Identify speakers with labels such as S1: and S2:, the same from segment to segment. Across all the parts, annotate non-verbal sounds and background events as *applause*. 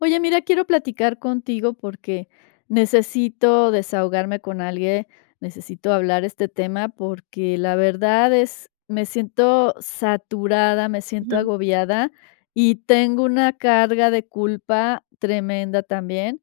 S1: Oye, mira, quiero platicar contigo porque necesito desahogarme con alguien, necesito hablar este tema porque la verdad es me siento saturada, me siento
S2: Ajá.
S1: agobiada, y tengo una carga de culpa tremenda también.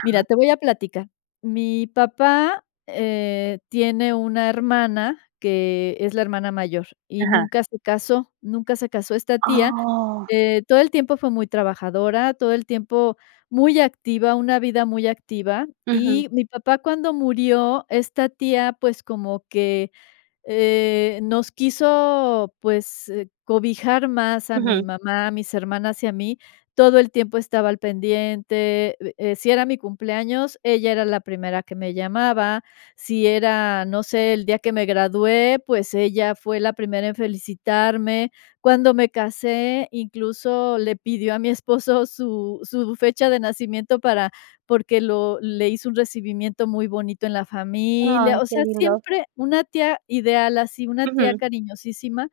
S1: Mira, te voy a platicar. Mi papá, eh, tiene una hermana que es la hermana mayor, y
S2: Ajá.
S1: nunca se casó, nunca se casó esta tía.
S2: ¡Oh!
S1: Eh, todo el tiempo fue muy trabajadora, todo el tiempo muy activa, una vida muy activa,
S2: Ujú.
S1: y mi papá cuando murió, esta tía, pues, como que, eh, nos quiso, pues, cobijar más a mi
S2: Ujú.
S1: mamá, a mis hermanas y a mí, todo el tiempo estaba al pendiente, uh, eh, si era mi cumpleaños, ella era la primera que me llamaba, si era, no sé, el día que me gradué, pues, ella fue la primera en felicitarme. Cuando me casé, incluso le pidió a mi esposo su su fecha de nacimiento para porque lo le hizo un recibimiento muy bonito en la familia.
S2: Ay,
S1: O
S2: qué
S1: sea,
S2: lindo.
S1: siempre una tía ideal así, una tía
S2: Ujú.
S1: cariñosísima,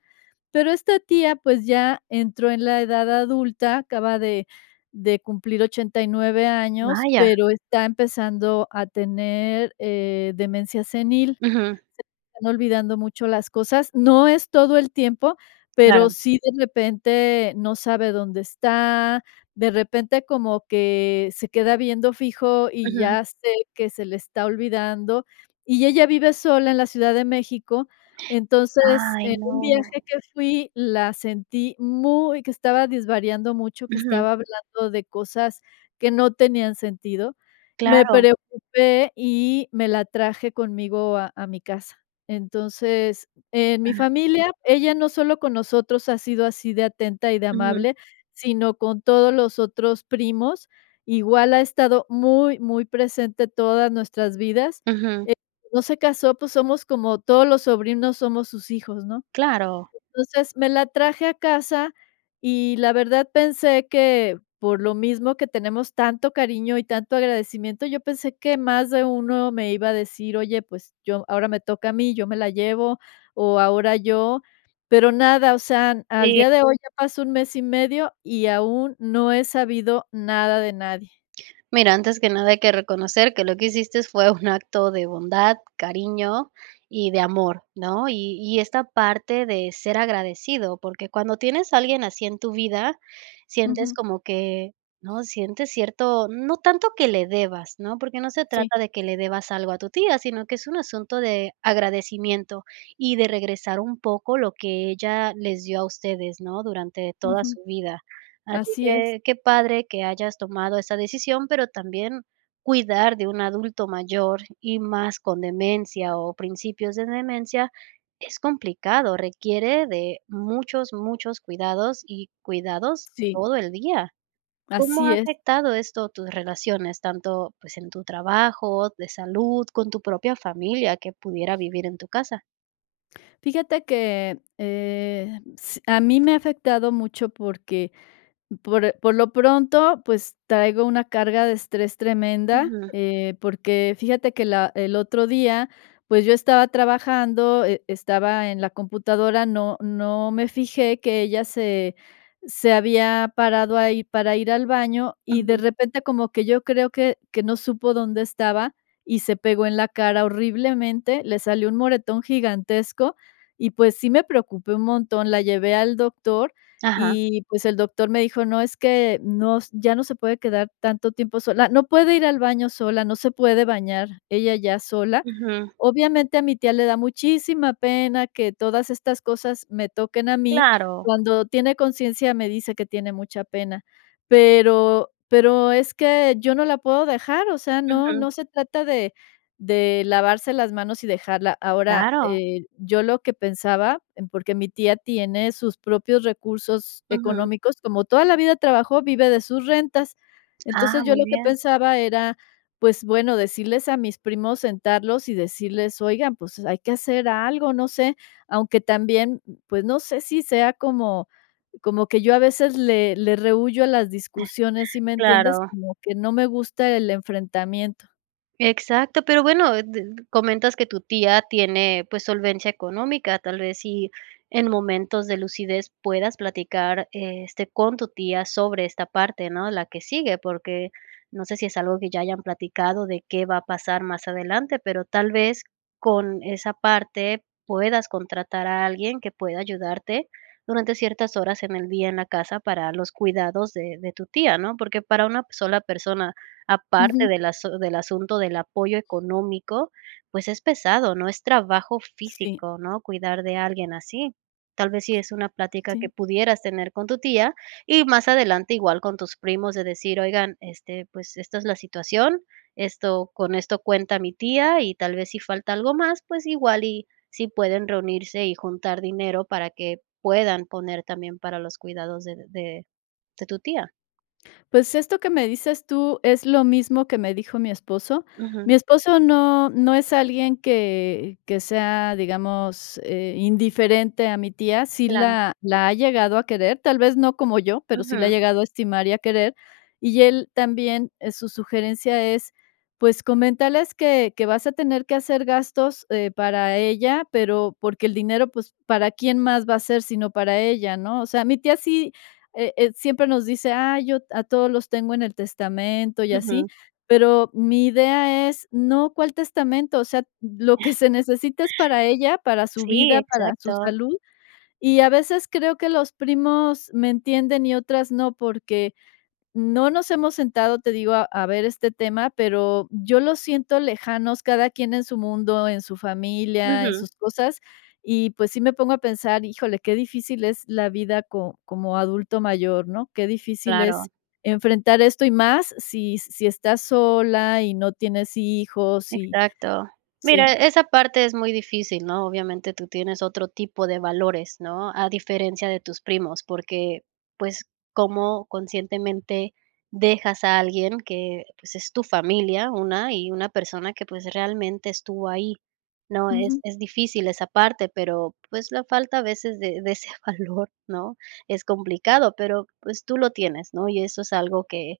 S1: pero esta tía, pues, ya entró en la edad adulta, acaba de de cumplir 89 años,
S2: ¡Vaya!
S1: pero está empezando a tener, eh, demencia senil.
S2: Ujú.
S1: Se le están olvidando mucho las cosas. No es todo el tiempo, pero
S2: Claro.
S1: sí, de repente no sabe dónde está, de repente, como que se queda viendo fijo, y
S2: Ujú.
S1: ya sé que se le está olvidando, y ella vive sola en la Ciudad de México. Entonces,
S2: ¡Ay,
S1: en un
S2: no!
S1: viaje que fui la sentí muy que estaba desvariando mucho, que
S2: Ujú.
S1: estaba hablando de cosas que no tenían sentido. Me
S2: Claro.
S1: preocupé y me la traje conmigo a a mi casa. Entonces, en mi
S2: Ah.
S1: familia, ella no solo con nosotros ha sido así de atenta y de
S2: Ujú.
S1: amable, sino con todos los otros primos. Igual ha estado muy, muy presente todas nuestras vidas.
S2: Ujú.
S1: Eh, no se casó, pues, somos como todos los sobrinos, somos sus hijos, ¿no?
S2: Claro.
S1: Entonces, me la traje a casa y la verdad pensé que, por lo mismo que tenemos tanto cariño y tanto agradecimiento, yo pensé que más de uno me iba a decir: "Oye, pues, yo ahora me toca a mí, yo me la llevo, o ahora yo", pero nada, o sea, al
S2: Sí.
S1: día de hoy ya pasó un mes y medio y aún no he sabido nada de nadie.
S2: Mira, antes que nada hay que reconocer que lo que hiciste fue un acto de bondad, cariño y de amor, ¿no?, y y esta parte de ser agradecido, porque cuando tienes a alguien así en tu vida, sientes
S1: Ujú.
S2: como que ¿no?, sientes cierto, no tanto que le debas, ¿no?, porque no se
S1: Sí.
S2: trata de que le debas algo a tu tía, sino que es un asunto de agradecimiento y de regresar un poco lo que ella les dio a ustedes, ¿no?, durante toda
S1: Ujú.
S2: su vida. Así
S1: Así es.
S2: que, qué padre que hayas tomado esa decisión, pero también, cuidar de un adulto mayor, y más con demencia, o principios de demencia, es complicado, requiere de muchos, muchos cuidados y cuidados
S1: Sí.
S2: todo el día, ¿cómo ha
S1: Así es.
S2: afectado esto tus relaciones, tanto pues, en tu trabajo, de salud, con tu propia familia que pudiera vivir en tu casa?
S1: Fíjate que, eh, s a mí me ha afectado mucho porque por eh, por lo pronto, pues, traigo una carga de estrés tremenda,
S2: Ujú.
S1: eh, porque fíjate que la el otro día, pues, yo estaba trabajando, e estaba en la computadora, no no me fijé que ella se se había parado ahí para ir al baño y, de
S2: Ujú.
S1: repente, como que yo creo que que no supo dónde estaba y se pegó en la cara horriblemente, le salió un moretón gigantesco y, pues, sí me preocupé un montón. La llevé al doctor
S2: Ajá.
S1: y, pues, el doctor me dijo: "No es que, no ya no se puede quedar tanto tiempo sola". No puede ir al baño sola, no se puede bañar ella ya sola.
S2: Ujú.
S1: Obviamente, a mi tía le da muchísima pena que todas estas cosas me toquen a mí.
S2: ¡Claro!
S1: Cuando tiene conciencia, me dice que tiene mucha pena, pero pero, es que yo no la puedo dejar, o sea, no
S2: Ujú.
S1: no se trata de de lavarse las manos y dejarla. Ahora,
S2: Claro.
S1: eh, yo lo que pensaba, en porque mi tía tiene sus propios recursos
S2: Ujú.
S1: económicos, como toda la vida trabajó, vive de sus rentas.
S2: Ah,
S1: Entonces, yo
S2: muy
S1: lo que
S2: bien.
S1: pensaba era, pues, bueno, decirles a mis primos, sentarlos y decirles: "Oigan, pues, hay que hacer algo, no sé". Aunque también, pues, no sé si sea, como como que yo a veces le le rehúyo a las discusiones, ¿sí
S2: *giggles*
S1: me entiendes?,
S2: Claro.
S1: como que no me gusta el enfrentamiento.
S2: Exacto, pero bueno, eh, de comentas que tu tía tiene, pues, solvencia económica, tal vez y, en momentos de lucidez puedas platicar, este, con tu tía sobre esta parte, ¿no?, la que sigue, porque no sé si es algo que ya hayan platicado de qué va a pasar más adelante, pero tal vez, con esa parte puedas contratar a alguien que pueda ayudarte, durante ciertas horas en el día, en la casa, para los cuidados de de tu tía ¿no?, porque para una sola persona, aparte
S1: Ujú.
S2: del asu del asunto del apoyo económico, pues, es pesado, ¿no?, es trabajo
S1: Sí.
S2: físico, ¿no?, cuidar de alguien así. Tal vez, si es una plática que
S1: Sí.
S2: pudieras tener con tu tía, y más adelante igual con tus primos, de decir: "Oigan, este, pues, esta es la situación, esto con esto cuenta mi tía" y tal vez, si falta algo más, pues, igual y si pueden reunirse y juntar dinero para que puedan poner también, para los cuidados de de de tu tía.
S1: Pues, esto que me dices tú, es lo mismo que me dijo mi esposo. Mi
S2: Ujú.
S1: esposo no no es alguien que que sea, digamos, eh, indiferente a mi tía, sí
S2: Claro.
S1: la la ha llegado a querer, tal vez, no como yo, pero sí la ha
S2: Ujú.
S1: llegado a estimar y a querer, y él también, eh, su sugerencia es, pues, comentarles que que vas a tener que hacer gastos, eh, para ella, pero, porque el dinero, pues, para quién más va a ser, sino para ella, ¿no?, o sea, mi tía sí, eh, eh, siempre nos dice: "Ay, yo a todos los tengo en el testamento", y así,
S2: Ujú.
S1: pero, mi idea es no cuál testamento, o sea, lo que
S2: *giggles*
S1: se necesita es para ella, para su
S2: Sí,
S1: vida, para su
S2: exacto.
S1: salud, y a veces creo que los primos me entienden y otras no, porque no nos hemos sentado, te digo, a ver este tema, pero, yo los siento lejanos cada quien en su mundo, en su familia, en
S2: Ujú.
S1: sus cosas, y pues, sí me pongo a pensar híjole qué difícil es la vida co como adulto mayor, ¿no?, qué difícil
S2: Claro.
S1: es enfrentar esto y más si si estás sola y no tienes hijos y
S2: Exacto. Mira,
S1: sí.
S2: esa parte es muy difícil, ¿no?, obviamente, tú tienes otro tipo de valores, ¿no?, a diferencia de tus primos, porque, pues, cómo conscientemente dejas a alguien que, pues, es tu familia, una y una persona que, pues, realmente estuvo ahí, ¿no?, es
S1: Ujú.
S2: es difícil esa parte, pero, pues, la falta a veces de de ese valor, ¿no?, es complicado, pero, pues, tú lo tienes, ¿no?, y eso es algo que,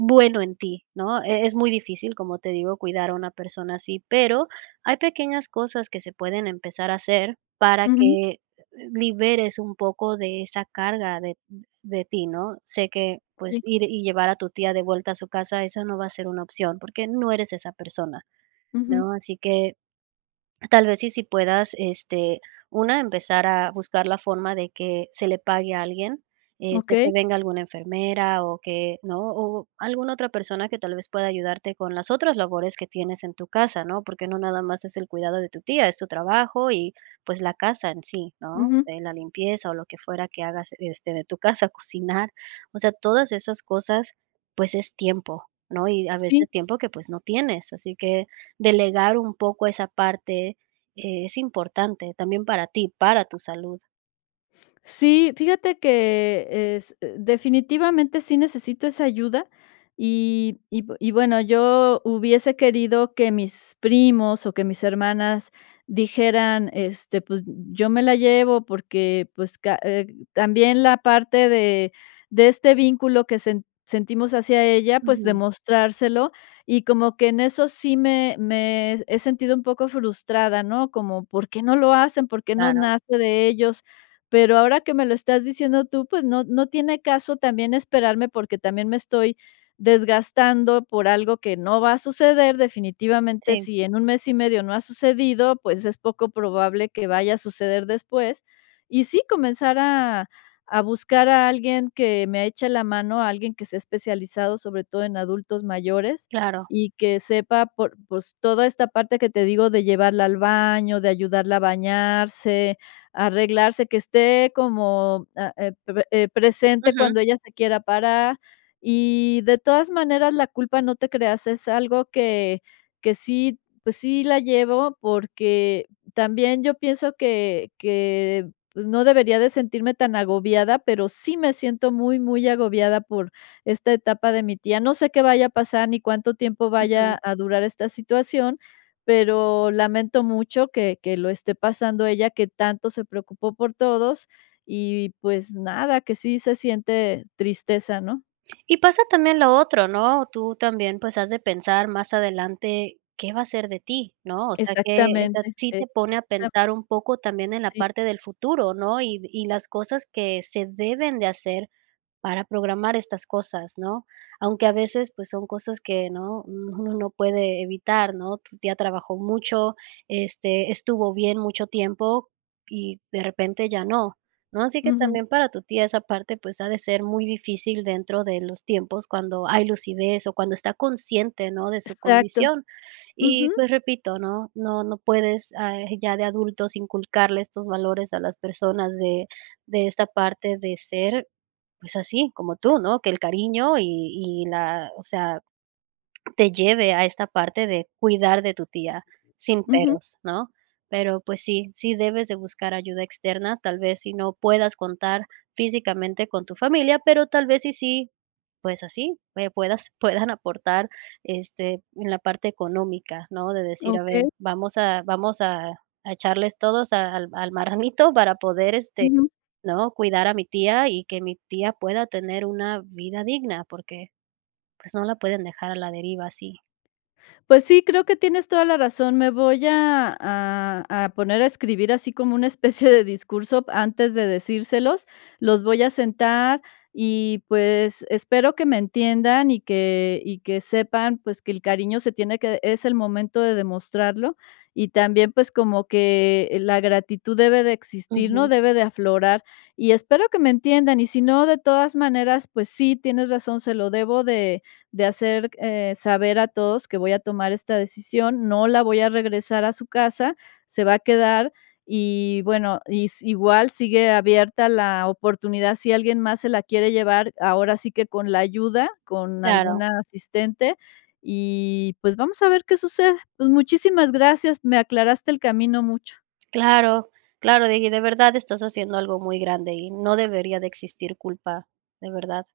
S2: bueno en ti, ¿no?, e es muy difícil, como te digo, cuidar a una persona así, pero, hay pequeñas cosas que se pueden empezar a hacer para
S1: Ujú.
S2: que, liberes un poco de esa carga de de ti, ¿no?, sé que, pues,
S1: Sí.
S2: ir y llevar a tu tía de vuelta a su casa, esa no va a ser una opción, porque no eres esa persona,
S1: Ujú.
S2: ¿no?, así que tal vez, sí, sí puedas, este, una, empezar a buscar la forma de que se le pague a alguien, eh, sé que
S1: Okey.
S2: venga alguna enfermera o que, ¿no?, o alguna otra persona que tal vez, pueda ayudarte con las otras labores que tienes en tu casa, ¿no?, porque no nada más es el cuidado de tu tía, es tu trabajo y, pues, la casa en sí, ¿no?,
S1: Ujú.
S2: en la limpieza o lo que fuera que hagas, este, de tu casa, cocinar. O sea, todas esas cosas, pues, es tiempo, ¿no?, y a veces
S1: Sí.
S2: tiempo que, pues, no tienes. Así que delegar un poco esa parte es importante también para ti, para tu salud.
S1: Sí, fíjate que es definitivamente sí necesito esa ayuda, y y bueno, yo hubiese querido que mis primos, o que mis hermanas dijeran, este: "Pues, yo me la llevo porque, pues, ca eh, también la parte de de este vínculo que sen sentimos hacia ella", pues,
S2: Ujú.
S1: demostrárselo, y como que en eso sí me me he sentido un poco frustrada, ¿no?, como: "¿Por qué no lo hacen? ¿Por qué no
S2: Claro.
S1: nace de ellos?". Pero ahora que me lo estás diciendo tú, pues, no no tiene caso también esperarme porque también me estoy desgastando por algo que no va a suceder, definitivamente,
S2: Sí.
S1: si en un mes y medio no ha sucedido, pues, es poco probable que vaya a suceder después. Y sí, comenzar a a buscar a alguien que me eche la mano, alguien que sea especializado, sobre todo en adultos mayores,
S2: Claro.
S1: y que sepa por pues, toda esta parte que te digo de llevarla al baño, de ayudarla a bañarse, arreglarse que esté como ah, eh, pe pe, eh, presente
S2: Ujú.
S1: cuando ella se quiera parar. Y de todas maneras, la culpa no te creas, es algo que que sí, pues sí, la llevo porque también yo pienso que que, pues, no debería de sentirme tan agobiada, pero, sí me siento muy, muy agobiada por esta etapa de mi tía. No sé qué vaya a pasar, ni cuánto tiempo
S2: Ujú.
S1: vaya a durar esta situación, pero, lamento mucho que que lo esté pasando ella, que tanto se preocupó por todos, y pues nada, que sí se siente tristeza, ¿no?
S2: Y pasa también lo otro, ¿no?, tú también, pues, has de pensar más adelante, ¿qué va a ser de ti?, ¿no?, o sea, que
S1: Exactamente,
S2: esa sí te pone a pensar
S1: exactamente.
S2: un poco también en la
S1: Sí.
S2: parte del futuro, ¿no?, y y las cosas que se deben de hacer para programar estas cosas, ¿no? Aunque a veces, pues, son cosas que, ¿no?, uno no puede evitar, ¿no?, tu tía trabajó mucho, este, estuvo bien mucho tiempo, y de repente ya no, ¿no?, así que
S1: Ujú.
S2: también para tu tía esa parte, pues, ha de ser muy difícil dentro de los tiempos cuando hay lucidez, o cuando está consciente, ¿no?, de su
S1: Exacto.
S2: condición. Y,
S1: Ujú.
S2: pues, repito, ¿no?, no no puedes, ah, ya de adultos inculcarle estos valores a las personas de de esta parte de ser, pues así, como tú, ¿no?, que el cariño y y la o sea, te lleve a esta parte de cuidar de tu tía, sin
S1: Ujú.
S2: peros, ¿no?, pero, pues sí, sí debes de buscar ayuda externa, tal vez si no puedas contar físicamente con tu familia, pero, tal vez si, sí, pues así, pupuedas *giggles* puedan aportar, este, en la parte económica, ¿no?, de decir: "A ver,
S1: Okey.
S2: vamos a vamos a a echarles todos a al al marranito para poder, este,
S1: Ujú.
S2: ¿no?, cuidar a mi tía, y que mi tía pueda tener una vida digna", porque, pues, no la pueden dejar a la deriva así.
S1: Pues sí, creo que tienes toda la razón, me voy a a a poner a escribir así como una especie de discurso antes de decírselos, los voy a sentar, y pues, espero que me entiendan y que y que sepan, pues, que el cariño se tiene que es el momento de demostrarlo, y también, pues, como que la gratitud debe de existir, ¿no?,
S2: Ujú.
S1: debe de aflorar. Y espero que me entiendan, y si no, de todas maneras, pues sí, tienes razón, se lo debo de de hacer, c eh, saber a todos que voy a tomar esta decisión, no la voy a regresar a su casa, se va a quedar, y bueno, y si igual sigue abierta la oportunidad si alguien más se la quiere llevar, ahora sí que con la ayuda, con algún
S2: Claro.
S1: asistente, y pues, vamos a ver qué sucede. Pues, muchísimas gracias, me aclaraste el camino mucho.
S2: Claro, claro Digui, de verdad estás haciendo algo muy grande, y no debería de existir culpa, de verdad.